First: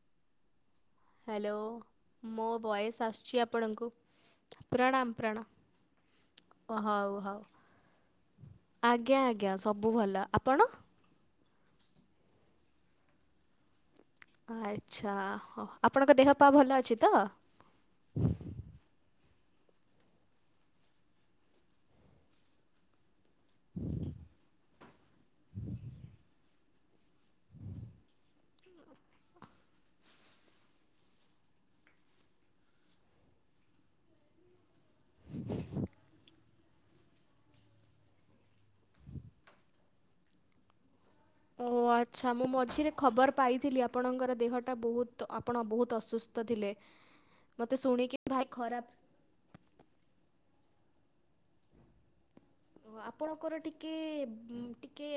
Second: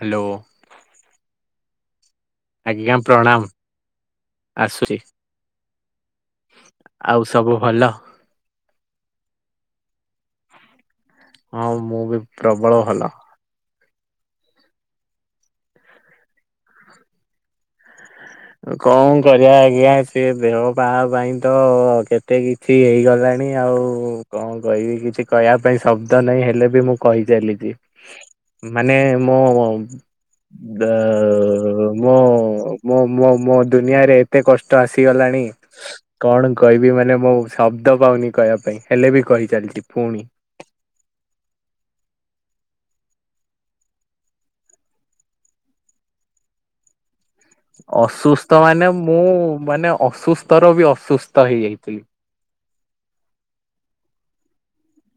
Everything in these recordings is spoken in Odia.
Hello hello. ମୋ ଆଜ୍ଞା ବୟେସ ଆସୁଛି ପ୍ରଣାମ ଆପଣଙ୍କୁ ଆସୁଛି ପ୍ରଣାମ ପ୍ରାଣାମ। ଓ ହଉ, ଆଉ ହଉ, ସବୁ ଭଲ? ଆଜ୍ଞା, ଆଜ୍ଞା, ସବୁ ଭଲ ଆପଣ? ହଁ ମୁଁ ବି ପ୍ରବଳ ଭଲ। ଆଚ୍ଛା, ହଉ ଆପଣଙ୍କ ଦେହ ପା ଭଲ ଅଛି ତ? କଣ କରିବା ଆଜ୍ଞା, ସେ ଦେହ ପାହା ପାଇଁ ତ କେତେ କିଛି ହେଇଗଲାଣି। ଆଉ କଣ କହିବି କିଛି କହିବା ପାଇଁ ଶବ୍ଦ ନାହିଁ, ହେଲେ ବି ମୁଁ କହିଚାଲିଛି। ମାନେ ମୋ, ଦା ମୋ, ମୋ ମୋ, ମୋ ଦୁନିଆରେ ଏତେ କଷ୍ଟ ଆସିଗଲାଣି। କଣ କହିବି ମାନେ ମୁଁ ଶବ୍ଦ ପାଉନି, କହିବା ପାଇଁ ହେଲେ ବି କହିଚାଲିଛି ପୁଣି। ଓ ଆଚ୍ଛା, ମୁଁ ମଝିରେ ଖବର ପାଇଥିଲି ଆପଣଙ୍କର ଦେହଟା ବହୁତ ଆପଣ ବହୁତ ଅସୁସ୍ଥ ଥିଲେ। ମୋତେ ଶୁଣିକି ଭାରି ଅସୁସ୍ଥ ଖରାପ ମାନେ ମୁଁ ମାନେ ଅସୁସ୍ଥ ର ବି ଅସୁସ୍ଥ ହେଇଯାଇଥିଲି। ଆପଣଙ୍କର ଟିକେ ଟିକେ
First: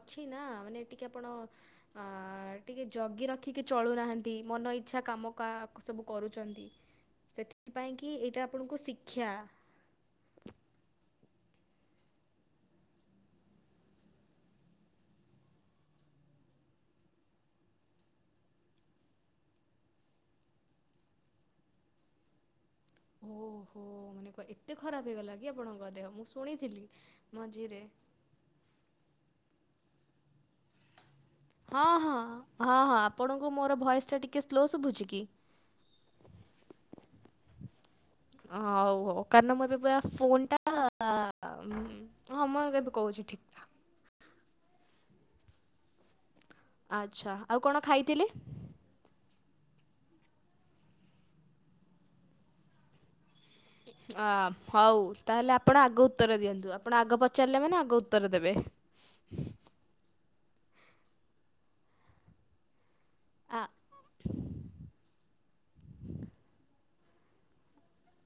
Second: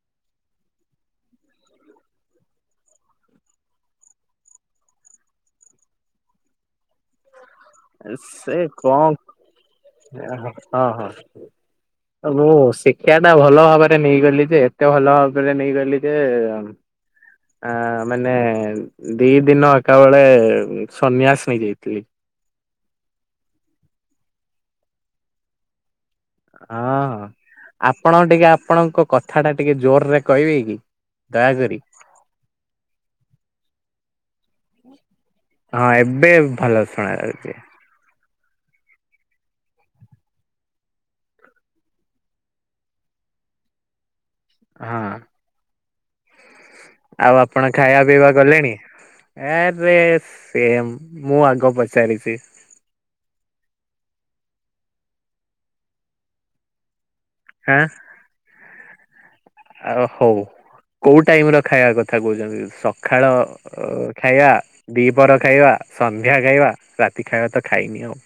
ଅଛି ନା ମାନେ ଟିକେ ଆପଣ ଆ ଟିକେ ଜଗି ରଖିକି ଚଳୁନାହାନ୍ତି, ମନ ଇଚ୍ଛା କାମ କା ସବୁ କରୁଛନ୍ତି। ସେଥିପାଇଁ କି ଏଇଟା ସେ ଆପଣଙ୍କୁ କଣ ଶିକ୍ଷା। ହଁ, ହଁ। ମୁଁ ଶିକ୍ଷା ଟା ଭଲ ଭାବରେ ନେଇଗଲି ଯେ, ଏତେ ଭଲ ଭାବରେ ନେଇଗଲି ଯେ ଆ ମାନେ ଦି ଦିନ ଏକା ବଳେ ସନ୍ୟାସ ନେଇଯାଇଥିଲି। ଓହୋ ମାନେ କ ଏତେ ଖରାପ ହେଇଗଲା କି ଆପଣଙ୍କ ଦେହ ମୁଁ ସୁ ହଁ ହଁ ଆପଣ ଟିକେ ଆପଣଙ୍କ କଥା ଟା ଟିକେ ଜୋରରେ କହିବେ କି? ଦୟାକରି ହଁ, ହଁ, ହଁ, ହଁ, ଆପଣଙ୍କୁ ମୋର ଭୟସ ଟା ଟିକେ ସ୍ଲୋ ଶୁଭୁଛି କି? ହଁ ଏବେ ଭଲ ଶୁଣାଯାଉଛି। ହଉ ହଉ କାରଣ ମୁଁ ଏବେ ପ ଫୋନ ଟା ହଁ ମୁଁ ଏବେ କହୁଛି ଠିକ୍ ଠାକ୍ ହଁ। ଆଚ୍ଛା ଆଉ ଆପଣ କଣ ଖାଇବା ଖାଇଥିଲେ? ପିଇବା କଲେଣି? ଆରେ ସେମ ମୁଁ ଆଗ ପଚାରିଛି। ଅ ହଉ ତାହେଲେ ଆପଣ ଆଗ ଉତ୍ତର ଦିଅନ୍ତୁ ଆପଣ ଆଗ ପଚାରିଲେ ହାଁ। ମାନେ ଆଗ ଉତ୍ତର ଦେବେ। ଆଉ ହଉ କୋଉ ଟାଇମ ର ଖାଇବା କଥା କହୁଛନ୍ତି? ସଖାଳ ଆ ଖାଇବା, ଦିପର ଖାଇବା, ସନ୍ଧ୍ୟା ଖାଇବା। ରାତି ଖାଇବା ତ ଖାଇନି ଆଉ।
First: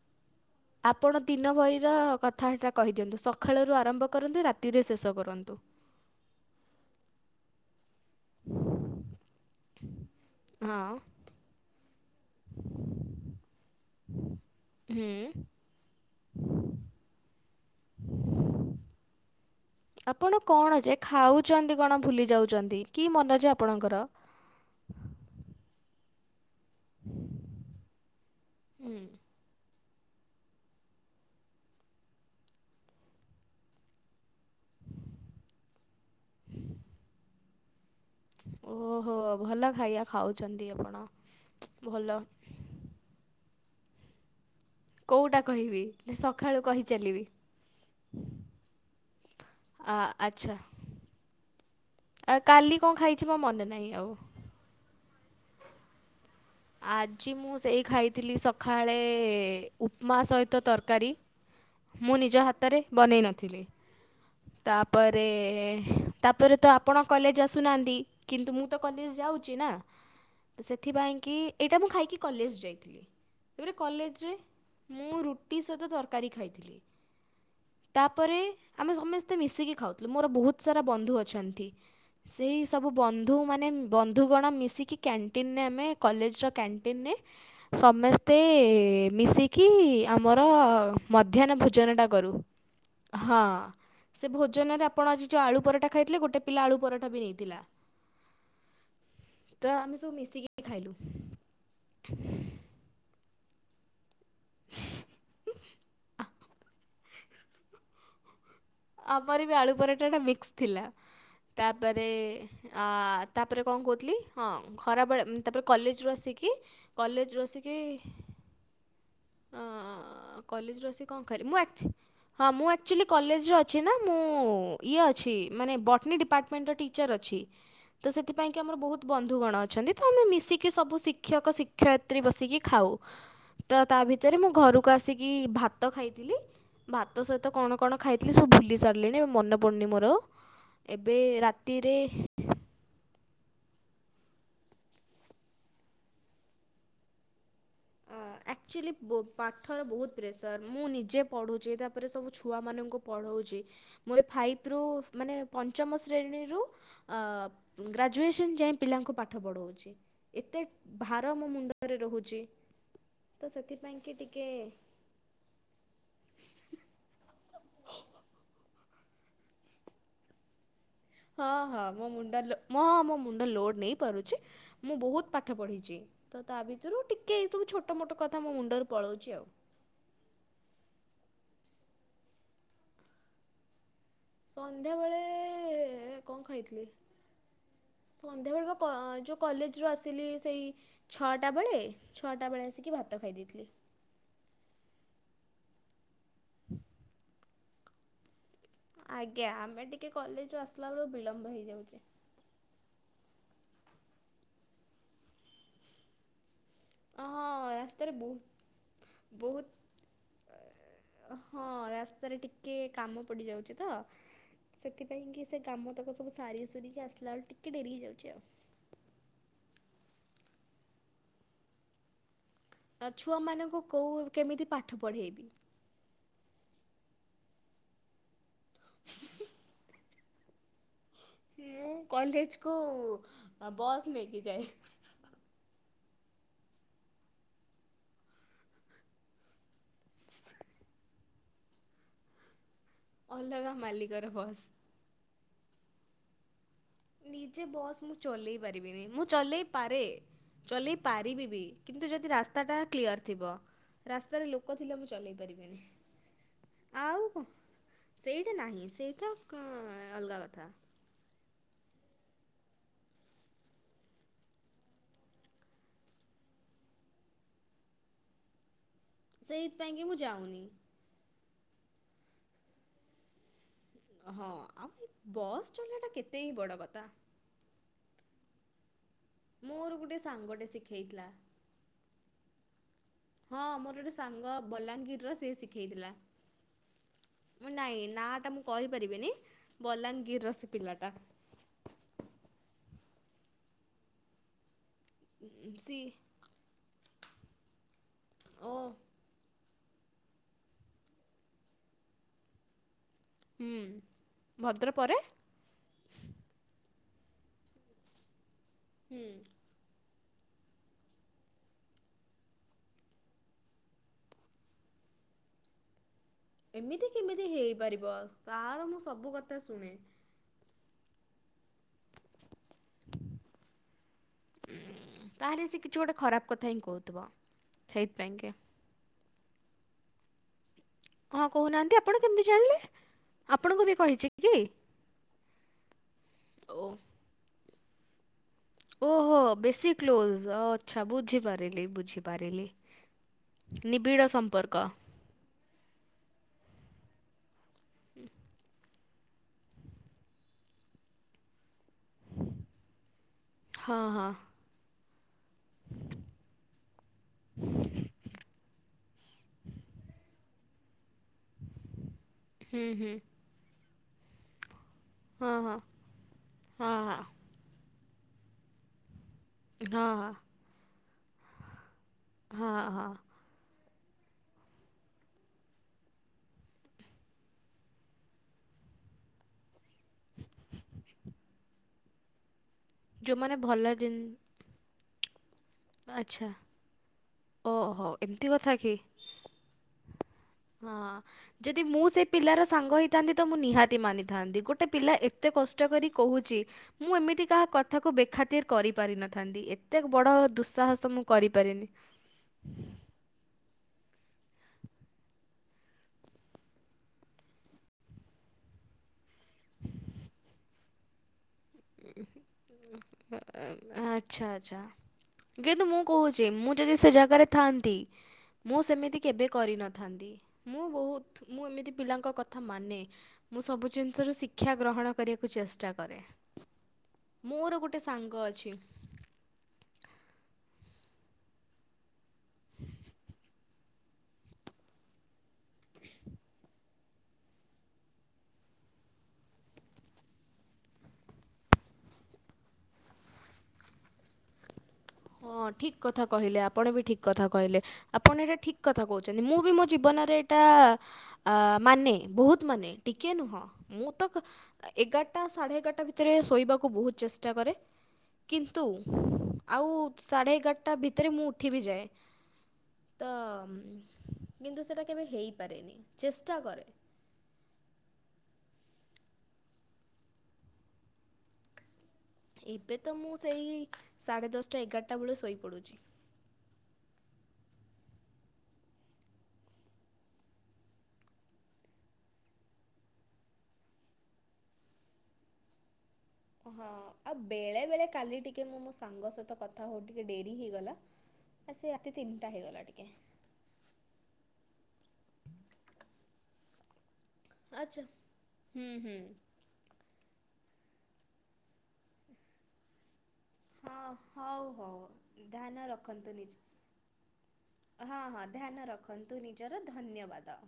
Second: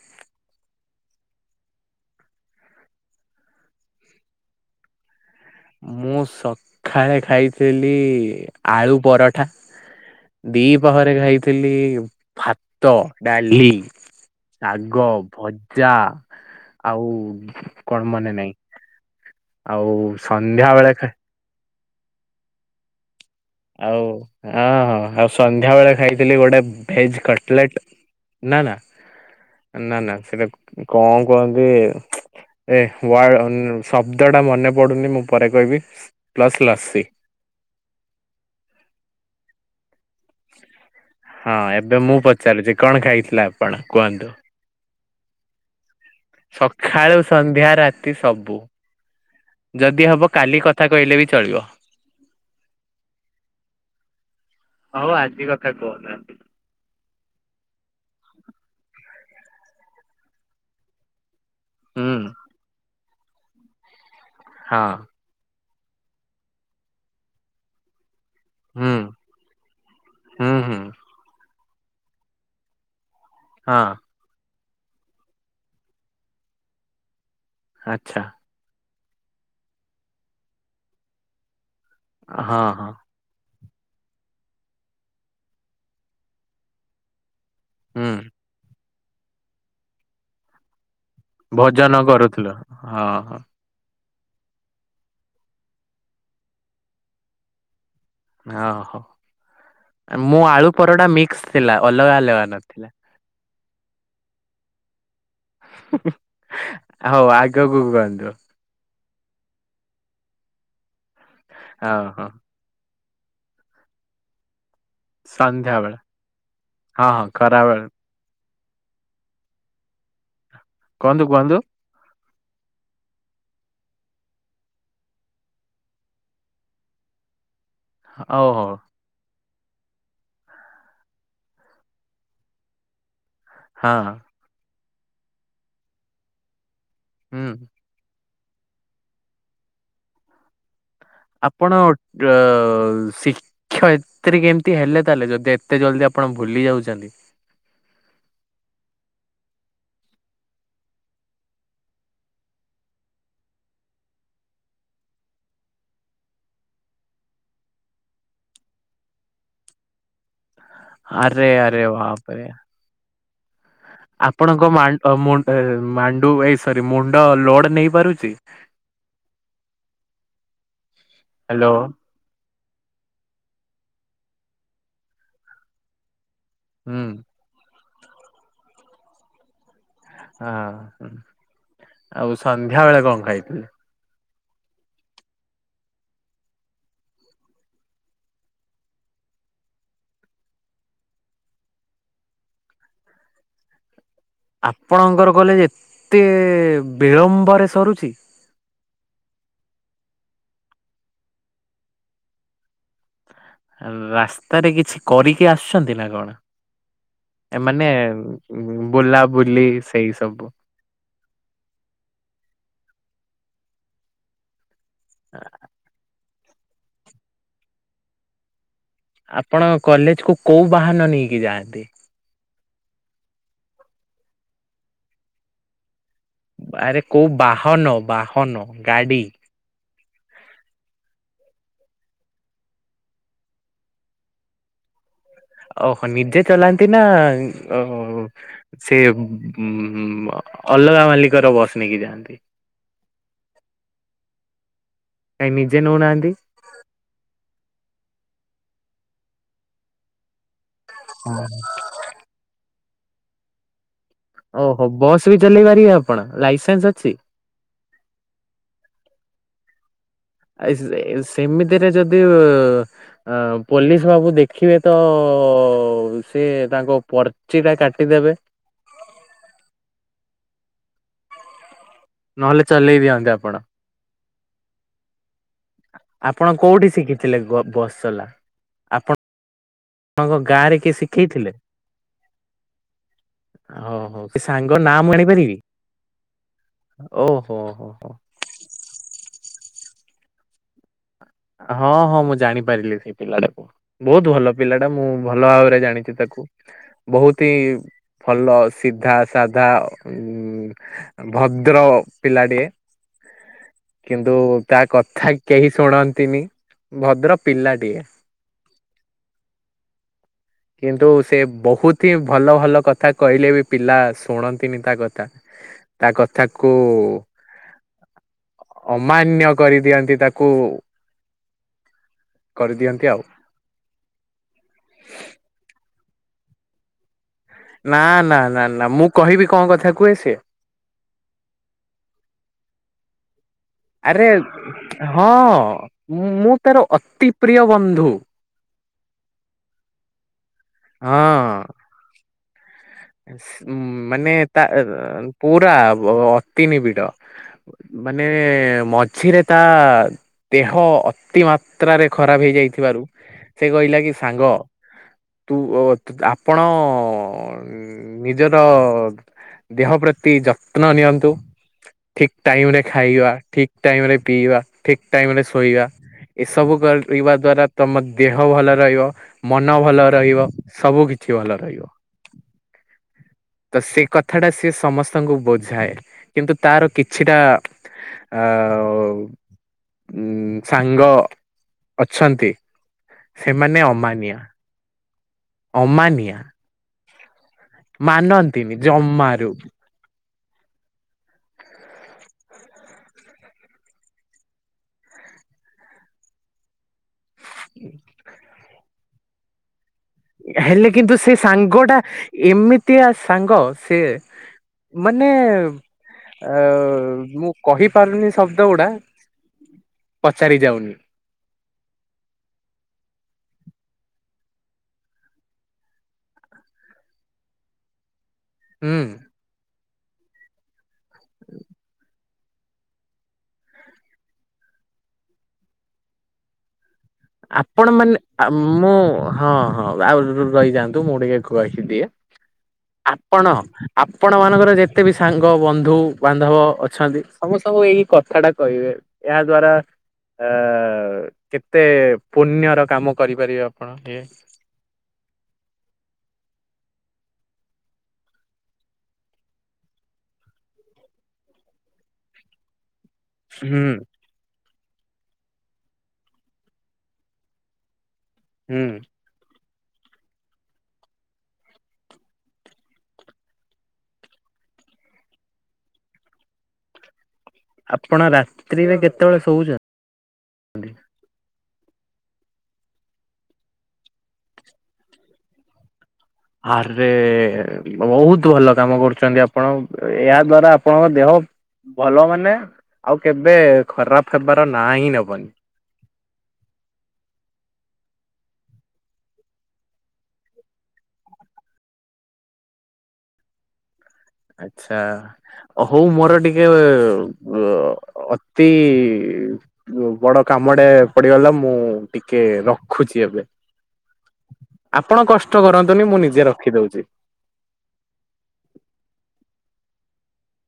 ଆପଣ ଦିନ ଭରିର କଥାଟା କହିଦିଅନ୍ତୁ, ସକାଳରୁ ଆରମ୍ଭ କରନ୍ତୁ ରାତିରେ ଶେଷ କରନ୍ତୁ। ମୁଁ ସକାଳେ ଖାଇଥିଲି ଆଳୁ ପରଠା, ହଁ ଦିପହରେ ଖାଇଥିଲି ଭାତ, ଡାଲି, ଶାଗ ଭ ଯା, ଆଉ କଣ ମନେ ନାଇଁ। ଆପଣ କଣ ବେଳେ ଯେ ଖା ଖାଉଛନ୍ତି କଣ ଭୁଲି ଯାଉଛନ୍ତି କି ମନ ଯେ ଆପଣଙ୍କର? ଆଉ ହଁ, ହଁ ଆଉ ସନ୍ଧ୍ୟା ବେଳେ ଖାଇଥିଲି ଗୋଟେ ଭେଜ କଟଲେଟ ନା ନା ନା ନା ସେଇଟା କଣ କୁହନ୍ତି? ଏ ୱା ଶବ୍ଦ ଟା ମନେ ପଡୁନି, ମୁଁ ପରେ କହିବି ପ୍ଲସ୍ ଲସି। ଓହୋ ଭଲ ଖାଇବା ଖାଉଛନ୍ତି ଆପଣ। ହଁ ଏବେ ଭଲ ମୁଁ ପଚାରୁୁଛି କଣ ଖାଇଥିଲେ ଆପଣ କୁହନ୍ତୁ? କୋଉଟା କହିବି ସ ସକାଳୁ ସନ୍ଧ୍ୟା ରାତି ସବୁ। ଆ ଯଦି ହବ ଆଚ୍ଛା କାଲି କଥା କହିଲେ ବି ଚଳିବ। ଆ କାଲି କଣ ଖାଇଛି ମୋ ମନେ ନାହିଁ ଆଉ। ହଉ ଆଜି ବି କଥା କୁହନ୍ତୁ। ଆଜି ମୁଁ ସେଇ ଖାଇଥିଲି ସକାଳେ ଉପମା ସହିତ ତରକାରୀ। ମୁଁ ହୁଁ ନିଜ ହାତରେ ବନେଇ ନଥିଲି ହଁ ତାପରେ ତା ପରେ ତ ଆପଣ କଲେଜ ଆସୁନାହାଁନ୍ତି। କିନ୍ତୁ ମୁଁ ତ ହୁଁ କଲେଜ ଯାଉଛି ନା ହୁଁ ତ ହୁଁ ସେଥିପାଇଁ କି ଏଇଟା ମୁଁ ଖାଇକି କଲେଜ ଯାଇଥିଲି ସେ ହଁ କଲେଜରେ ମୁଁ ରୁଟି ସହିତ ତରକାରୀ ଖାଇଥିଲି ଆଚ୍ଛା ତାପରେ ଆମେ ସମସ୍ତେ ମିଶିକି ଖାଉଥିଲୁ ମୋର ବହୁତ ସାରା ବନ୍ଧୁ ଅଛନ୍ତି। ସେଇ ହଁ ସବୁ ହଁ। ବନ୍ଧୁ ମାନେ ବନ୍ଧୁଗଣ ମିଶିକି କ୍ୟାଣ୍ଟିନରେ ଆମେ କଲେଜର କ୍ୟାଣ୍ଟିନେ ହୁଁ ସମସ୍ତେ ମିଶିକି କି ଆମର ମଧ୍ୟାହ୍ନ ଭୋଜନଟା କରୁ ହଁ। ସେ ଭୋନରେ ଆପଣ ଆଜି ଯେଉଁ ଆଳୁ ପରଠା ଖାଇଥିଲେ ଗୋଟେ ପିଲା ଆଳୁ ପରଠା ବି ନେଇଥିଲା। ହଁ ହୋ ତ ଆମେ ସବୁ ମୁଁ ମିଶିକି ଆଳୁ ଖାଇଲୁ। ପରଡା ମିକ୍ସ ଥିଲା ଅଲଗା ଅଲଗା ନଥିଲା। ହଁ ହଉ ଆଗକୁ କୁହନ୍ତୁ? ଆମର ବି ଆଳୁ ପରଟାଟା ମିକ୍ସ ଥିଲା ହଁ ତାପରେ ହଁ ଅ ତାପରେ କଣ କହୁଥିଲି ହଁ ଖରାବେଳେ ତାପରେ ସନ୍ଧ୍ୟାବେଳେ କଲେଜରୁୁ ଆସିକି ହଁ ହଁ କଲେଜରୁୁ ଆସିକି ଖରାବେଳେ କଲେଜୁ ଆସି କଣ କୁହନ୍ତୁ ଖାଏ କୁହନ୍ତୁ ମୁ ଆକଚ ହଁ ମୁଁ ଆଚୁଲି କଲେଜରେ ଅଛି। ଅଛି ନା ମୁଁ ଇଏ ଅଛି ମାନେ ବଟନୀ ଡିପାର୍ଟମେଣ୍ଟର ଟିଚର୍ ଅଛି। ତ ହଉ ସେଥିପାଇଁ କି ହଉ ଆମର ବହୁତ ବନ୍ଧୁଗଣ ଅଛନ୍ତି ତ ଆମେ ମିଶିକି ସବୁ ଶିକ୍ଷକ ଶିକ୍ଷୟିତ୍ରୀ ବସିକି ଖାଉ। ତ ହଁ ତା ଭିତରେ ମୁଁ ଘରକୁ ଆସିକି ଭାତ ଖାଇଥିଲି ଭାତ ସହିତ ହୁଁ କଣ କଣ ଖାଇଥିଲି ସବୁ ଭୁଲି ସାରିଲିଣି ଏବେ ମନେ ପଡ଼ୁନି ମୋର ଆଉ। ଏବେ ଆପଣ ଡ଼ ସି [unintelligible] ଏତିରେ କି କେମିତି ହେଲେ ତାହେଲେ ଯଦି ଏତେ ଜଲ୍ଦି ଆପଣ ଭୁଲି ଯାଉଛନ୍ତି। ଆକ୍ଚୁଆଲି ପାଠର ବହୁତ ପ୍ରେସର ମୁଁ ନିଜେ ପଢ଼ୁଛି ତା ପରେ ସବୁ ଛୁଆମାନଙ୍କୁ ପଢ଼ଉଛି ମୋର ଏ ଫାଇପ୍ ରୁ ମାନେ ପଞ୍ଚମ ଶ୍ରେଣୀରୁ ଗ୍ରାଜୁଏସନ୍ ଯାଇ ପିଲାଙ୍କୁ ପାଠ ପଢ଼ଉଛି ଏତେ ଭାର ଆରେ ମୋ ଆରେ ମୁଣ୍ଡରେ ରହୁଛି ବାପରେ ତ ସେଥିପାଇଁ କି ଆପଣଙ୍କ ମା ମୁ ଏଁ ମାଣ୍ଡୁ ଏ ସରି ମୁଣ୍ଡ ଲୋଡ ନେଇ ପାରୁଛି? ହଁ ହ୍ୟାଲୋ ହଁ ମୋ ମୁଣ୍ଡ ଲୋ ମଁ ହଁ ମୋ ମୁଣ୍ଡ ଲୋଡ଼୍ ନେଇ ପାରୁଛି ମୁଁ ବହୁତ ପାଠ ପଢ଼ିଛି। ତ ତା ହୁଁ ଭିତରୁ ଟିକେ ଏଇ ସବୁ ଛୋଟ ମୋଟ କଥା ମୋ ମୁଣ୍ଡରୁ ପଳଉଛି ଆଉ। ହଁ ଆଉ ସନ୍ଧ୍ୟା ବେଳେ କଣ ଖାଇଥିଲେ? ସନ୍ଧ୍ୟାବେଳେ କଣ ଖାଇଥିଲି ସନ୍ଧ୍ୟାବେଳେ ବା ମୁଁ ଯୋଉ କଲେଜରୁ ଆସିଲି ସେଇ ଛଅଟା ବେଳେ ଛଅଟା ବେଳେ ଆସିକି ଭାତ ଖାଇ ଦେଇଥିଲି। ଆପଣଙ୍କର କଲେଜ ଏତେ ବିଳମ୍ବରେ ସରୁଛି? ଆଜ୍ଞା ଆମେ ଟିକେ କଲେଜରୁ ଆସିଲା ବେଳକୁ ବିଳମ୍ବ ହେଇଯାଉଛି। ରାସ୍ତାରେ କିଛି କରିକି ଆସୁଛନ୍ତି ନା କଣ? ଏ ହଁ ମାନେ ରାସ୍ତାରେ ବହୁତ ବୁଲାବୁଲି ବହୁତ ସେଇ ସବୁ ହଁ ରାସ୍ତାରେ ଟିକେ କାମ ପଡ଼ିଯାଉଛି ତ ସେଥିପାଇଁ କିି ସେ କାମ ତକ ସବୁ ସାରି ସିକି ଆସିଲା ବେଳେ ଟିକେ ଡେରି ହେଇଯାଉଛି ଆଉ। ଆପଣ କଲେଜ କୁ କୋଉ ବାହାନ ନେଇକି ଯାଆନ୍ତି? ଆ ଛୁଆମାନଙ୍କୁ କୋଉ କେମିତି ପାଠ ପଢ଼େଇବି? ଆରେ କୋଉ ବାହନ ବାହନ ଗାଡି ମୁଁ କଲେଜକୁ ବସ୍ ନେଇକି ଯାଏ। ଓହୋ ନିଜେ ଚଲାନ୍ତି ନା ଅ ସେ ହୁଁ ହୁଁ ଅଲଗା ମାଲିକର ବସ୍ ନେଇକି ଯାଆନ୍ତି। ଅଲଗା ମାଲିକର ବସ୍ କାଇଁ ନିଜେ ନଉନାହାନ୍ତି? ନିଜେ ବସ୍ ମୁଁ ଚଲେଇ ପାରିବିନି ମୁଁ ଚଲେଇ ପାରେ ଚଲେଇ ହଁ। ପାରିବି ବି କିନ୍ତୁ ଯଦି ରାସ୍ତାଟା କ୍ଲିୟର ଥିବ। ରାସ୍ତାରେ ଲୋକ ଓହୋ ଥିଲେ ମୁଁ ବସ୍ ବି ଚଲେଇ ପାରିବିନି ପାରିବେ ଆପଣ ଲାଇସେନ୍ସ ଅଛି? ଆଉ କଣ? ସେଇଟା ନାହିଁ ସେଇଟା ଅଲଗା କଥା ଆ ସେମିତିରେ ଯଦି ଆ ପୋଲିସ ବାବୁ ଦେଖିବେ ତ ସି ତାଙ୍କ ପର୍ଚିଟା କାଟିଦେବେ। ସେଇଥି ପାଇଁ କି ମୁଁ ଯାଉନି? ନହେଲେ ଚଲେଇ ଦିଅନ୍ତେ ଆପଣ? ହଁ ଆଉ ଏ ବସ୍ ଚଲେଇବାଟା କେତେ ଆପଣ ହିଁ ବଡ଼ କୋଉଠି କଥା। ଶିଖିଥିଲେ ବସ ଚଲା ଆପଣ ମୋର ଗୋଟେ ସାଙ୍ଗଟେ ଶିଖେଇଥିଲା। ଶିଖେଇଥିଲେ? ହଁ ମୋର ଗୋଟେ ଓହୋ ସେ ସାଙ୍ଗ ନାଁ ମୁଁ ବଲାଙ୍ଗୀର ର ସେ ଜାଣିପାରିବି? ଶିଖାଇଥିଲା। ଓହୋ ହୋ ନାଇଁ ହୋ। ନା ଟା ମୁଁ କହିପାରିବିନିନି ବଲାଙ୍ଗୀର ର ସେ ପିଲା ଟା? ହଁ ହଁ ମୁଁ ଜାଣିପାରିଲି ସେଇ ପିଲାଟାକୁ ବହୁତ ଭଲ ପିଲାଟା ମୁଁ ଭଲ ଉଁ, ଭାବରେ ସି ଜାଣିଛି ତାକୁ ବହୁତ ହିଁ ଭଲ ଓ ସିଧା ସାଧା ଭଦ୍ର ପିଲାଟିଏ। ହୁଁ କିନ୍ତୁ ତା ଭଦ୍ର ପରେ? କଥା କେହି ଶୁଣନ୍ତିନି ଭଦ୍ର ପିଲାଟିଏ। [inaudible] କିନ୍ତୁ ସେ ବହୁତ ହିଁ ଭଲ ଭଲ କଥା କହିଲେ ବି ପିଲା ଶୁଣନ୍ତିନି ତା କଥା। [unintelligible] ତା କଥାକୁ ଏମିତି କେମିତି ହେଇପାରିବ ତାର ମୁଁ ସବୁ ଅମାନ୍ୟ କଥା ଶୁଣେ। କରିଦିଅନ୍ତି ତାକୁ କରିଦିଅନ୍ତି ଆଉ। ତାହେଲେ ସେ କିଛି ଗୋଟେ ଖରାପ କଥା ହିଁ କହୁଥିବ। ନା ନା ସେଇଥିପାଇଁକି ନା ନା ମୁଁ କହିବି କଣ କଥା କୁହେ ସେ। ହଁ କହୁନାହାନ୍ତି ଆପଣ କେମିତି ଜାଣିଲେ। ଆପଣଙ୍କୁ ବି ଆରେ କହିଛି କି? ହଁ ମୁଁ ଓ ତାର ଅତି ପ୍ରିୟ ବନ୍ଧୁ। ଓହୋ ବେଶୀ କ୍ଲୋଜ ଅ ଆଛା ବୁଝିପାରିଲି ବୁଝିପାରିଲି। ଉ ନିବିଡ଼ ମାନେ ତା ସମ୍ପର୍କ ପୁରା ବ ଅତି ନିବିଡ ମାନେ ମ ଝିରେ ତା ଦେହ ଅତି ମା ତ୍ରାରେ ଖରାପ ହେଇଯାଇଥିବାରୁ ସେ ହଁ କହିଲା କି ହଁ। ସାଙ୍ଗ ତୁ ଅ ଆପଣ ନିଜର ଦେହ ପ୍ରତି ଯତ୍ନ ନିଅନ୍ତୁ। ଠିକ ଟାଇମ ରେ ଖାଇବା ଠିକ ଟାଇମରେ ପିଇବା। ଠିକ ଟାଇମ ରେ ହଁ ହଁ ଶୋଇବା ଏସବୁ ହଁ ହଁ କରିବା ଦ୍ଵାରା ତମ ଦେହ ଭଲ ରହିବ। ମନ ହଁ ଭଲ ରହିବ ସବୁକିଛି ଭଲ ରହିବ। ହଁ ହଁ। ତ ସେ କଥା ଟା ସିଏ ସମସ୍ତଙ୍କୁ ବୁଝାଏ କିନ୍ତୁ ତାର କିଛିଟା ଆ ଉ ଉଁ ସାଙ୍ଗ ଅଛନ୍ତି। ଯୋଉମାନେ ସେମାନେ ଭଲ ଜିନ୍ ଅମାନିଆ। ଅମାନିଆ। ଆଚ୍ଛା ଓହୋ ଏମିତି ମାନନ୍ତିନି କଥା କି ଜମାରୁ ହଁ। ଯଦି ମୁଁ ସେ ପିଲାର ସାଙ୍ଗ ହୋଇଥାନ୍ତି ତ ମୁଁ ନିହାତି ମାନିଥାନ୍ତି ଗୋଟିେ ପିଲା ଏତେ କଷ୍ଟ କରି କହୁଛି। ମୁଁ ଏମିତି କାହା କଥାକୁ ବେଖାତିର କରିପାରିିନଥାନ୍ତି ଏ ଏତେ ବଡ଼ ହେଲେ ଦୁଃସାହସ କିନ୍ତୁ ମୁଁ ସେ କରିପାରେନି। ସାଙ୍ଗଟା ଏମିତିଆ ସାଙ୍ଗ ସେ ମାନେ ଅ ମୁଁ କହି ପାରୁନି ଶବ୍ଦ ଗୁଡା ପଚାରି ଯାଉନି। ଆଚ୍ଛା ଆଚ୍ଛା। କିନ୍ତୁ ମୁଁ କହୁଛି ମୁଁ ଯଦି ସେ ଜାଗାରେ ଥାଆନ୍ତି। ମୁଁ ହୁଁ। ସେମିତି କେବେ କରିନଥାନ୍ତି ମୁଁ ବହୁତ ମୁଁ ଏମିତି ପିଲାଙ୍କ କ ଥା ମାନେ ମୁଁ ସବୁ ଜିନିଷରୁ ଶିକ୍ଷା ଗ୍ରହଣ କରିବାକୁ ଚେଷ୍ଟା କରେ। ମୋର ଆପଣ ଗୋଟେ ମାନେ ସାଙ୍ଗ ଆ ଅଛି ମୁଁ ହଁ ହଁ ଆଉ ରହିଯାଆନ୍ତୁ ମୁଁ ଟିକେ କୁଆଖି ଦିଏ ଆପଣ ଆପଣ ମାନଙ୍କର ଯେତେ ବି ସାଙ୍ଗ ବନ୍ଧୁ ବାନ୍ଧବ ଅ ଛନ୍ତି ସମସ୍ତଙ୍କୁ ଏଇ କଥା ଟା କହିବେ ଏହା ଦ୍ଵାରା ଆ କେତେ ପୁଣ୍ୟର କାମ କରିପାରିବେ ଆପଣ ଇଏ। ହଁ ଠିକ୍ କଥା କହିଲେ ଆପଣ ବି ଠିକ୍ କଥା କହିଲେ। ଆପଣ ଏଇଟା ଠିକ କଥା କହୁଛନ୍ତି ମୁଁ ବି ମୋ ଜୀବନରେ ଏଇଟା ଅ ମାନେ ବହୁତ ମାନେ ଟିକେ ନୁହଁ ହୁଁ ମୁଁ ତ ଏଗାରଟା ସାଢେ ଏଗାରଟା ଭିତରେ ଶୋଇବାକୁ ବହୁତ ଚେଷ୍ଟା କରେ। କିନ୍ତୁ ହୁଁ ଆଉ ସାଢ଼େ ଏଗାରଟା ଭିତରେ ମୁଁ ଉଠି ବିି ଯାଏ। ତ କିନ୍ତୁ ସେଇଟା କେବେ ହେଇପାରେନି ଚେଷ୍ଟା କରେ। ଆପଣ ରାତ୍ରିରେ କେତେବେଳେ ଶୋଉଛନ୍ତି। ଏବେ ତ ମୁଁ ସେଇ ସାଢ଼େ ଦଶଟା ଏଗାରଟା ବେଳେ ଶୋଇପଡ଼ୁଛି। ଆରେ ବହୁତ ଭଲ କାମ କରୁଛନ୍ତି ଆପଣ ଏହା ଦ୍ଵାରା ଆପଣଙ୍କ ଦେହ ଭଲ ମାନେ ଆଉ କେବେ ଖରାପ ହେବାର ନାଁ ହିଁ ନବନି। ହଁ ଆଉ ବେଳେ ବେଳେ କାଲି ଟିକେ ମୁଁ ମୋ ସାଙ୍ଗ ସହିତ କଥା ହଉ ଟିକେ ଡେରି ହେଇଗଲା ଆ ସେ ରାତି ତିନିଟା ହେଇଗଲା ଟିକେ ଆଛା ହଉ ମୋର ଟିକେ ଅ ଆଚ୍ଛା। ଅତି ହୁଁ ହୁଁ ବଡ କାମଡେ ପଡିଗଲା ମୁଁ ଟିକେ ରଖୁଛି ଏବେ ହଁ ହଉ ହଉ ଆପଣ କଷ୍ଟ ଧ୍ୟାନ କରନ୍ତୁନି ମୁଁ ରଖନ୍ତୁ ନିଜେ ନିଜ ରଖିଦଉଛି ହଁ ହଁ ଧ୍ୟାନ ରଖନ୍ତୁ ନିଜର ଧନ୍ୟବାଦ